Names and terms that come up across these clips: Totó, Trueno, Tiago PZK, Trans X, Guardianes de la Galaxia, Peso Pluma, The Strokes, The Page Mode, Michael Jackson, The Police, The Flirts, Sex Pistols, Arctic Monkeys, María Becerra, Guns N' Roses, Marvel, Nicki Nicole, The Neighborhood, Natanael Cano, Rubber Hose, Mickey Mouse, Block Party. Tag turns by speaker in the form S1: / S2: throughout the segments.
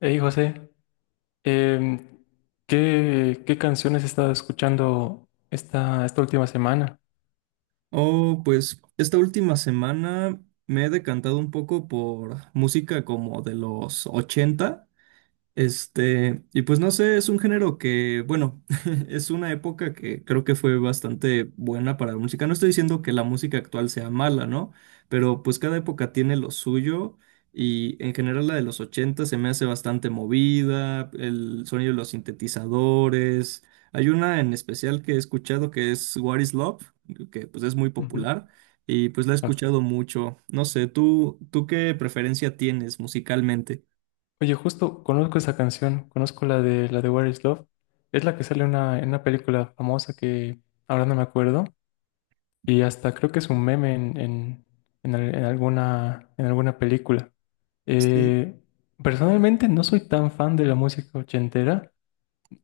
S1: Hey José, em, ¿qué canciones has estado escuchando esta última semana?
S2: Oh, pues esta última semana me he decantado un poco por música como de los 80. Y pues no sé, es un género que, bueno, es una época que creo que fue bastante buena para la música. No estoy diciendo que la música actual sea mala, ¿no? Pero pues cada época tiene lo suyo y en general la de los 80 se me hace bastante movida, el sonido de los sintetizadores. Hay una en especial que he escuchado que es What is Love, que pues es muy
S1: Ujú.
S2: popular y pues la he
S1: Ah,
S2: escuchado mucho. No sé, ¿tú qué preferencia tienes musicalmente?
S1: Oye, justo conozco esa canción, conozco la de Where is Love. Es la que sale en en una película famosa que ahora no me acuerdo. Y hasta creo que es un meme en en alguna película.
S2: Sí,
S1: Eh, Personalmente no soy tan fan de la música ochentera.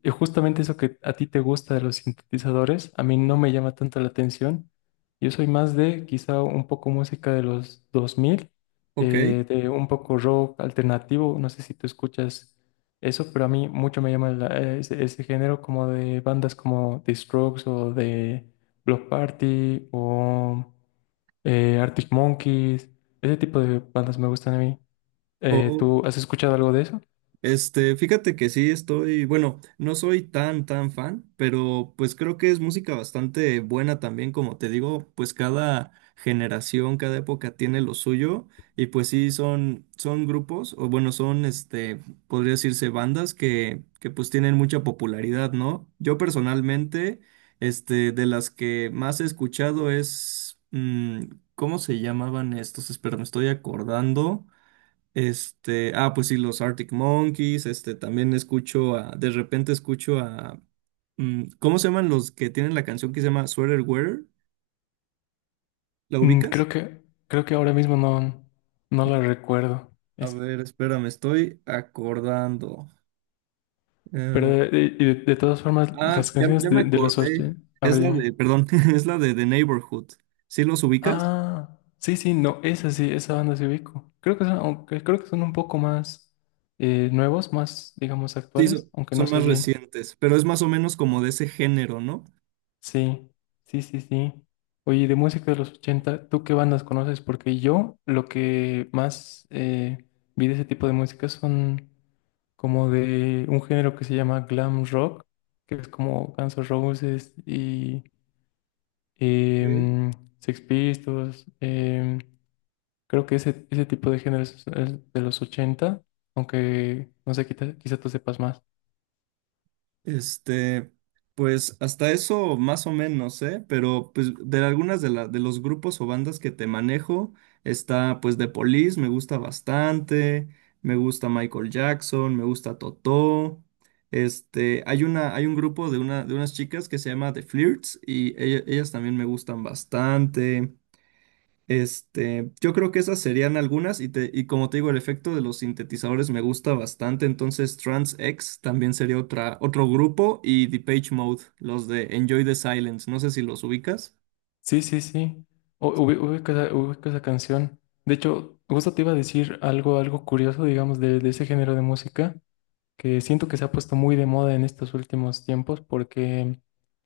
S1: Y justamente eso que a ti te gusta de los sintetizadores, a mí no me llama tanto la atención. Yo soy más de quizá un poco música de los 2000,
S2: ok.
S1: de un poco rock alternativo. No sé si tú escuchas eso, pero a mí mucho me llama ese género como de bandas como The Strokes o de Block Party o Arctic Monkeys. Ese tipo de bandas me gustan a mí.
S2: Oh,
S1: ¿Tú has escuchado algo de eso?
S2: fíjate que sí estoy, bueno, no soy tan fan, pero pues creo que es música bastante buena también, como te digo, pues cada generación, cada época tiene lo suyo y pues sí son grupos, o bueno, son, podría decirse bandas que pues tienen mucha popularidad, ¿no? Yo personalmente, de las que más he escuchado es, ¿cómo se llamaban estos? Espera, me estoy acordando. Pues sí, los Arctic Monkeys, también escucho a, de repente escucho a, ¿cómo se llaman los que tienen la canción que se llama Sweater Wearer? ¿La
S1: Mm,
S2: ubicas?
S1: creo creo que ahora mismo no, no la
S2: No.
S1: recuerdo.
S2: A
S1: Esa.
S2: ver, espera, me estoy acordando.
S1: Pero
S2: Eh,
S1: de todas formas, las
S2: ya,
S1: canciones
S2: ya me
S1: de los ocho,
S2: acordé.
S1: a
S2: Es
S1: ver,
S2: la
S1: dime.
S2: de, perdón, es la de The Neighborhood. ¿Sí los ubicas?
S1: Ah, sí, sí, no, esa sí, esa banda se ubico. Creo que son, aunque creo que son un poco más nuevos, más, digamos,
S2: Sí,
S1: actuales,
S2: son,
S1: aunque no
S2: son
S1: sé
S2: más
S1: bien.
S2: recientes, pero es más o menos como de ese género, ¿no?
S1: Sí, sí, sí, sí. Oye, de música de los 80, ¿tú qué bandas conoces? Porque yo lo que más vi de ese tipo de música son como de un género que se llama glam rock, que es como Guns N' Roses y em, Sex Pistols. Creo que ese tipo de géneros es de los 80, aunque no sé, quizá tú sepas más.
S2: Este, pues hasta eso más o menos, ¿eh? Pero pues de algunas de, la, de los grupos o bandas que te manejo está pues The Police, me gusta bastante, me gusta Michael Jackson, me gusta Totó. Hay una, hay un grupo de una, de unas chicas que se llama The Flirts y ella- ellas también me gustan bastante. Yo creo que esas serían algunas y, te, y como te digo, el efecto de los sintetizadores me gusta bastante, entonces Trans X también sería otra, otro grupo y The Page Mode, los de Enjoy the Silence, no sé si los ubicas.
S1: Sí, sí, sí. Ubico ubico esa canción. De hecho, justo te iba a decir algo curioso, digamos, de ese género de música, que siento que se ha puesto muy de moda en estos últimos tiempos, porque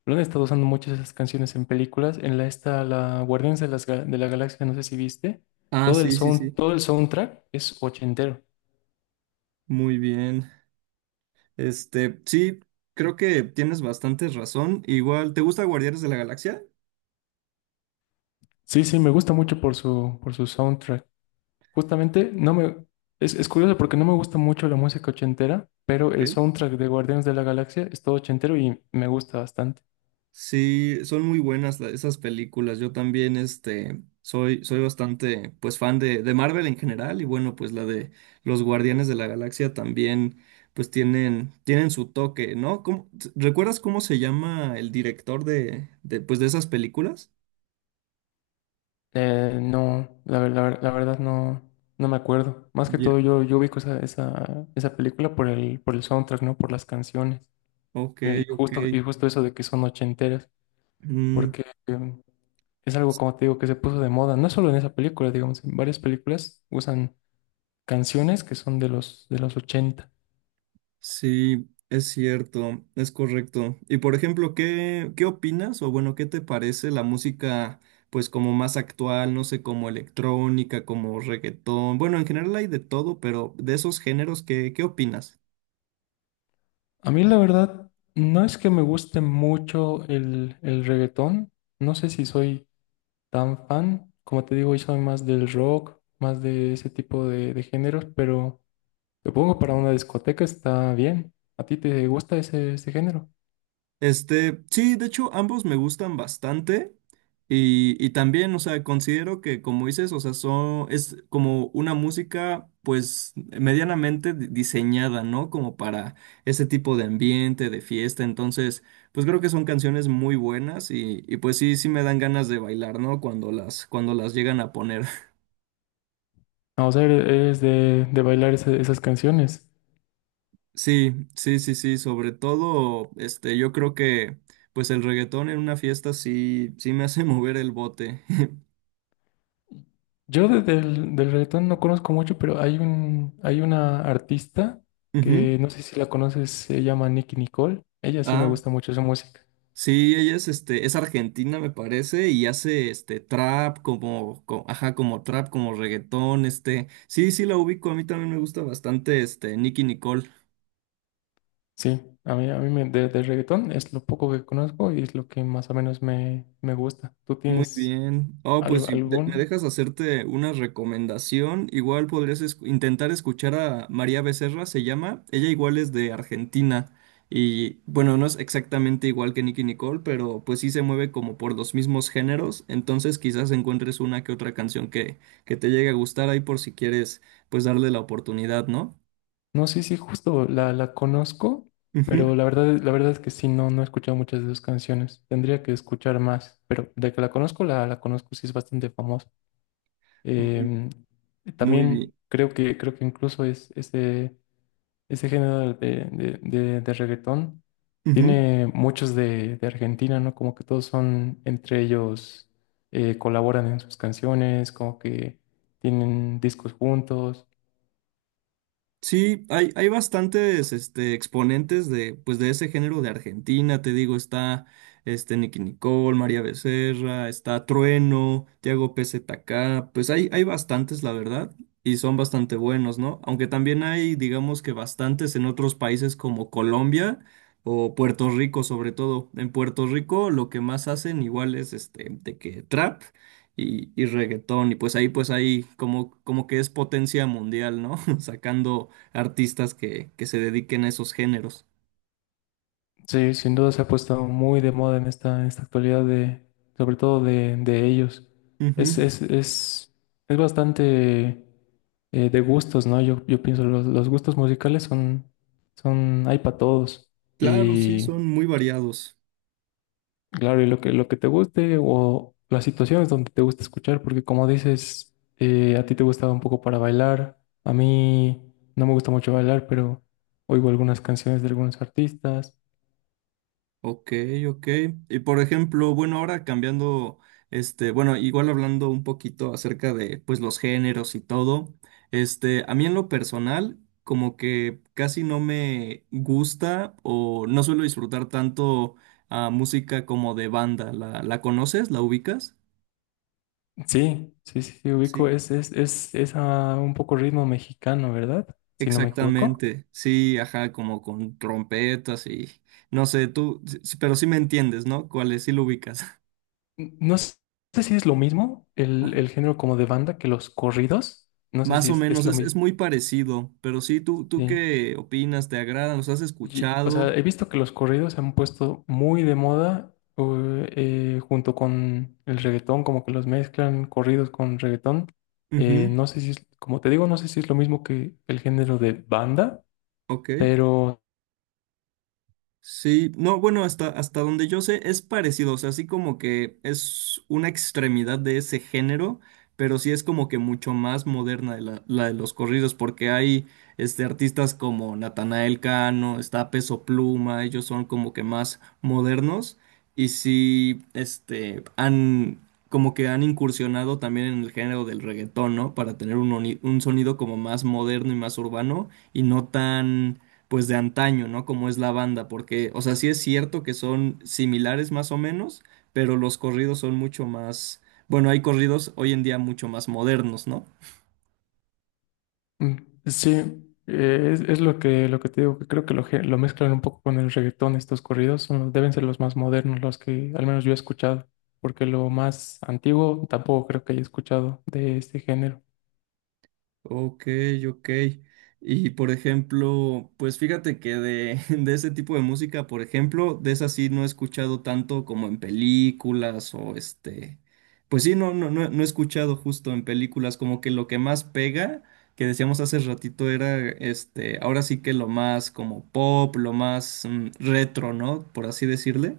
S1: lo han estado usando muchas esas canciones en películas. En la Guardianes de, de la Galaxia, no sé si viste,
S2: Ah,
S1: todo el
S2: sí.
S1: soundtrack es ochentero.
S2: Muy bien. Sí, creo que tienes bastante razón. Igual, ¿te gusta Guardianes de la Galaxia?
S1: Sí, sí, me gusta mucho por su soundtrack. Justamente, no me, es curioso porque no me gusta mucho la música ochentera, pero
S2: Ok.
S1: el soundtrack de Guardianes de la Galaxia es todo ochentero y me gusta bastante.
S2: Sí, son muy buenas la- esas películas. Yo también, soy bastante, pues, fan de Marvel en general y bueno, pues la de los Guardianes de la Galaxia también, pues, tienen su toque, ¿no? ¿Cómo- t- ¿recuerdas cómo se llama el director pues, de esas películas?
S1: No, la verdad no, no me acuerdo. Más que
S2: Ye-
S1: todo yo, yo ubico esa película por el soundtrack, ¿no? Por las canciones.
S2: Ok, ok.
S1: Y justo eso de que son ochenteras,
S2: Mm,
S1: porque es algo, como te digo, que se puso de moda. No solo en esa película, digamos, en varias películas usan canciones que son de de los ochenta.
S2: sí, es cierto, es correcto. Y por ejemplo, ¿qué opinas o bueno, qué te parece la música pues como más actual, no sé, como electrónica, como reggaetón? Bueno, en general hay de todo, pero de esos géneros, ¿qué opinas?
S1: A mí la verdad no es que me guste mucho el reggaetón, no sé si soy tan fan, como te digo, yo soy más del rock, más de ese tipo de géneros, pero supongo para una discoteca está bien. ¿A ti te gusta ese género?
S2: Sí, de hecho, ambos me gustan bastante. Y también, o sea, considero que, como dices, o sea, son, es como una música, pues, medianamente di- diseñada, ¿no? Como para ese tipo de ambiente, de fiesta. Entonces, pues creo que son canciones muy buenas y pues sí, sí me dan ganas de bailar, ¿no? Cuando cuando las llegan a poner.
S1: Ah, o sea, eres de bailar esas canciones.
S2: Sí. Sobre todo, yo creo que, pues, el reggaetón en una fiesta sí, sí me hace mover el bote.
S1: Yo del reggaetón no conozco mucho, pero hay hay una artista que
S2: Ujú.
S1: no sé si la conoces, se llama Nicki Nicole. Ella sí me
S2: Ah,
S1: gusta mucho su música.
S2: sí, ella es, es argentina, me parece, y hace este trap como, co- ajá, como trap, como reggaetón, este. Sí la ubico, a mí también me gusta bastante este Nicki Nicole.
S1: Sí, a mí de reggaetón es lo poco que conozco y es lo que más o menos me gusta. ¿Tú
S2: Muy
S1: tienes
S2: bien. Oh, pues si de- me
S1: algún?
S2: dejas hacerte una recomendación, igual podrías esc- intentar escuchar a María Becerra, se llama. Ella igual es de Argentina y bueno, no es exactamente igual que Nicki Nicole, pero pues sí se mueve como por los mismos géneros, entonces quizás encuentres una que otra canción que te llegue a gustar ahí por si quieres pues darle la oportunidad, ¿no?
S1: No sé si justo la conozco,
S2: Ujú.
S1: pero la verdad es que sí, no, no he escuchado muchas de sus canciones. Tendría que escuchar más, pero de que la conozco, la conozco, sí es bastante famosa.
S2: Muy,
S1: Em,
S2: muy
S1: También
S2: bien.
S1: creo creo que incluso es ese. Ese género de reggaetón
S2: Ujú.
S1: tiene muchos de Argentina, ¿no? Como que todos son entre ellos, colaboran en sus canciones, como que tienen discos juntos.
S2: Sí, hay bastantes este, exponentes de, pues, de ese género de Argentina, te digo, está Nicki Nicole, María Becerra, está Trueno, Tiago PZK, pues hay bastantes, la verdad, y son bastante buenos, ¿no? Aunque también hay, digamos que bastantes en otros países como Colombia o Puerto Rico, sobre todo. En Puerto Rico lo que más hacen igual es de que trap y reggaetón, y pues ahí como, como que es potencia mundial, ¿no? Sacando artistas que se dediquen a esos géneros.
S1: Sí, sin duda se ha puesto muy de moda en en esta actualidad, de, sobre todo de ellos. Es,
S2: Ujú,
S1: es, es, es bastante de gustos, ¿no? Yo pienso, los gustos musicales son, hay para todos.
S2: claro, sí,
S1: Y.
S2: son muy variados.
S1: Claro, y lo que te guste o las situaciones donde te gusta escuchar, porque como dices, a ti te gustaba un poco para bailar, a mí no me gusta mucho bailar, pero oigo algunas canciones de algunos artistas.
S2: Ok, ok. Y por ejemplo, bueno, ahora cambiando, igual hablando un poquito acerca de, pues, los géneros y todo, a mí en lo personal, como que casi no me gusta o no suelo disfrutar tanto a música como de banda. ¿La conoces? ¿La ubicas?
S1: Sí, sí, sí, sí, ubico,
S2: Sí.
S1: es a un poco ritmo mexicano, ¿verdad? Si no me equivoco.
S2: Exactamente, sí, ajá, como con trompetas y no sé, tú, s- pero sí me entiendes, ¿no? ¿Cuál es? Sí lo ubicas.
S1: N- No s- Sé si es lo mismo el género como de banda que los corridos, no sé
S2: Más
S1: si
S2: o menos,
S1: es lo
S2: es
S1: mismo.
S2: muy parecido, pero sí, ¿tú
S1: Sí.
S2: qué opinas? ¿Te agradan? ¿Los has
S1: Y, o sea, he
S2: escuchado?
S1: visto que los corridos se han puesto muy de moda junto con el reggaetón, como que los mezclan corridos con reggaetón.
S2: Ujú,
S1: No sé si es, como te digo, no sé si es lo mismo que el género de banda,
S2: ok.
S1: pero
S2: Sí, no, bueno, hasta donde yo sé es parecido, o sea, así como que es una extremidad de ese género, pero sí es como que mucho más moderna la de los corridos, porque hay artistas como Natanael Cano, está Peso Pluma, ellos son como que más modernos y sí, han como que han incursionado también en el género del reggaetón, ¿no? Para tener un, oni- un sonido como más moderno y más urbano y no tan pues de antaño, ¿no? Como es la banda, porque, o sea, sí es cierto que son similares más o menos, pero los corridos son mucho más, bueno, hay corridos hoy en día mucho más modernos, ¿no?
S1: mm, sí, es lo lo que te digo, que creo que lo mezclan un poco con el reggaetón estos corridos. Son deben ser los más modernos, los que al menos yo he escuchado, porque lo más antiguo tampoco creo que haya escuchado de este género.
S2: Ok, ok. Y por ejemplo, pues fíjate que de, de ese tipo de música, por ejemplo, de esa sí no he escuchado tanto como en películas o pues sí, no he escuchado justo en películas, como que lo que más pega, que decíamos hace ratito, era ahora sí que lo más como pop, lo más retro, ¿no? Por así decirle.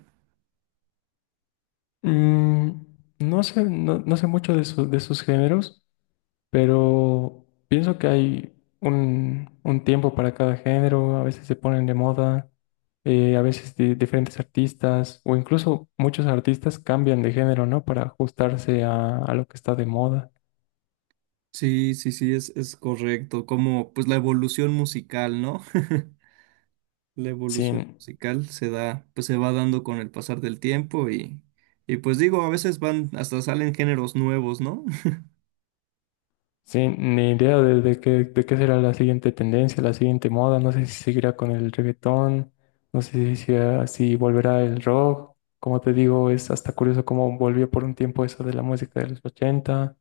S1: Mm, no sé, no, no sé mucho de sus géneros, pero pienso que hay un tiempo para cada género, a veces se ponen de moda, a veces diferentes artistas o incluso muchos artistas cambian de género, ¿no? Para ajustarse a lo que está de moda.
S2: Sí, es correcto, como pues la evolución musical, ¿no? La evolución
S1: Sí,
S2: musical se da, pues se va dando con el pasar del tiempo y pues digo, a veces van, hasta salen géneros nuevos, ¿no?
S1: sí, ni idea de qué será la siguiente tendencia, la siguiente moda. No sé si seguirá con el reggaetón, no sé si volverá el rock. Como te digo, es hasta curioso cómo volvió por un tiempo eso de la música de los 80.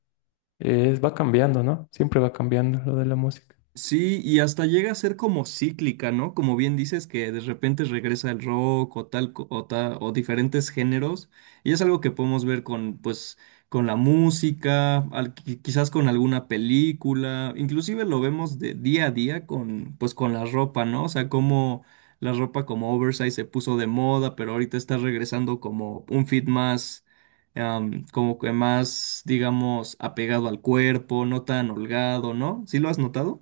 S1: Va cambiando, ¿no? Siempre va cambiando lo de la música.
S2: Sí, y hasta llega a ser como cíclica, ¿no? Como bien dices, que de repente regresa el rock o tal, co- o ta- o diferentes géneros. Y es algo que podemos ver con, pues, con la música, al- qui- quizás con alguna película. Inclusive lo vemos de día a día con, pues, con la ropa, ¿no? O sea, como la ropa como oversize se puso de moda, pero ahorita está regresando como un fit más como que más, digamos, apegado al cuerpo, no tan holgado, ¿no? ¿Sí lo has notado?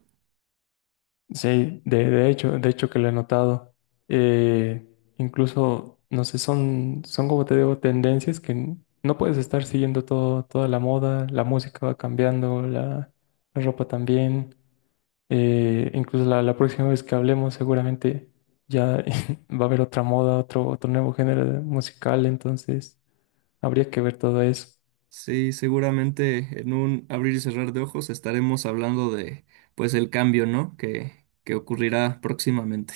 S1: Sí, de hecho que lo he notado. Eh, Incluso, no sé, son como te digo, tendencias que no puedes estar siguiendo todo, toda la moda, la música va cambiando, la ropa también. Incluso la próxima vez que hablemos seguramente ya va a haber otra moda, otro nuevo género musical, entonces habría que ver todo eso.
S2: Sí, seguramente en un abrir y cerrar de ojos estaremos hablando de, pues, el cambio, ¿no? Que ocurrirá próximamente.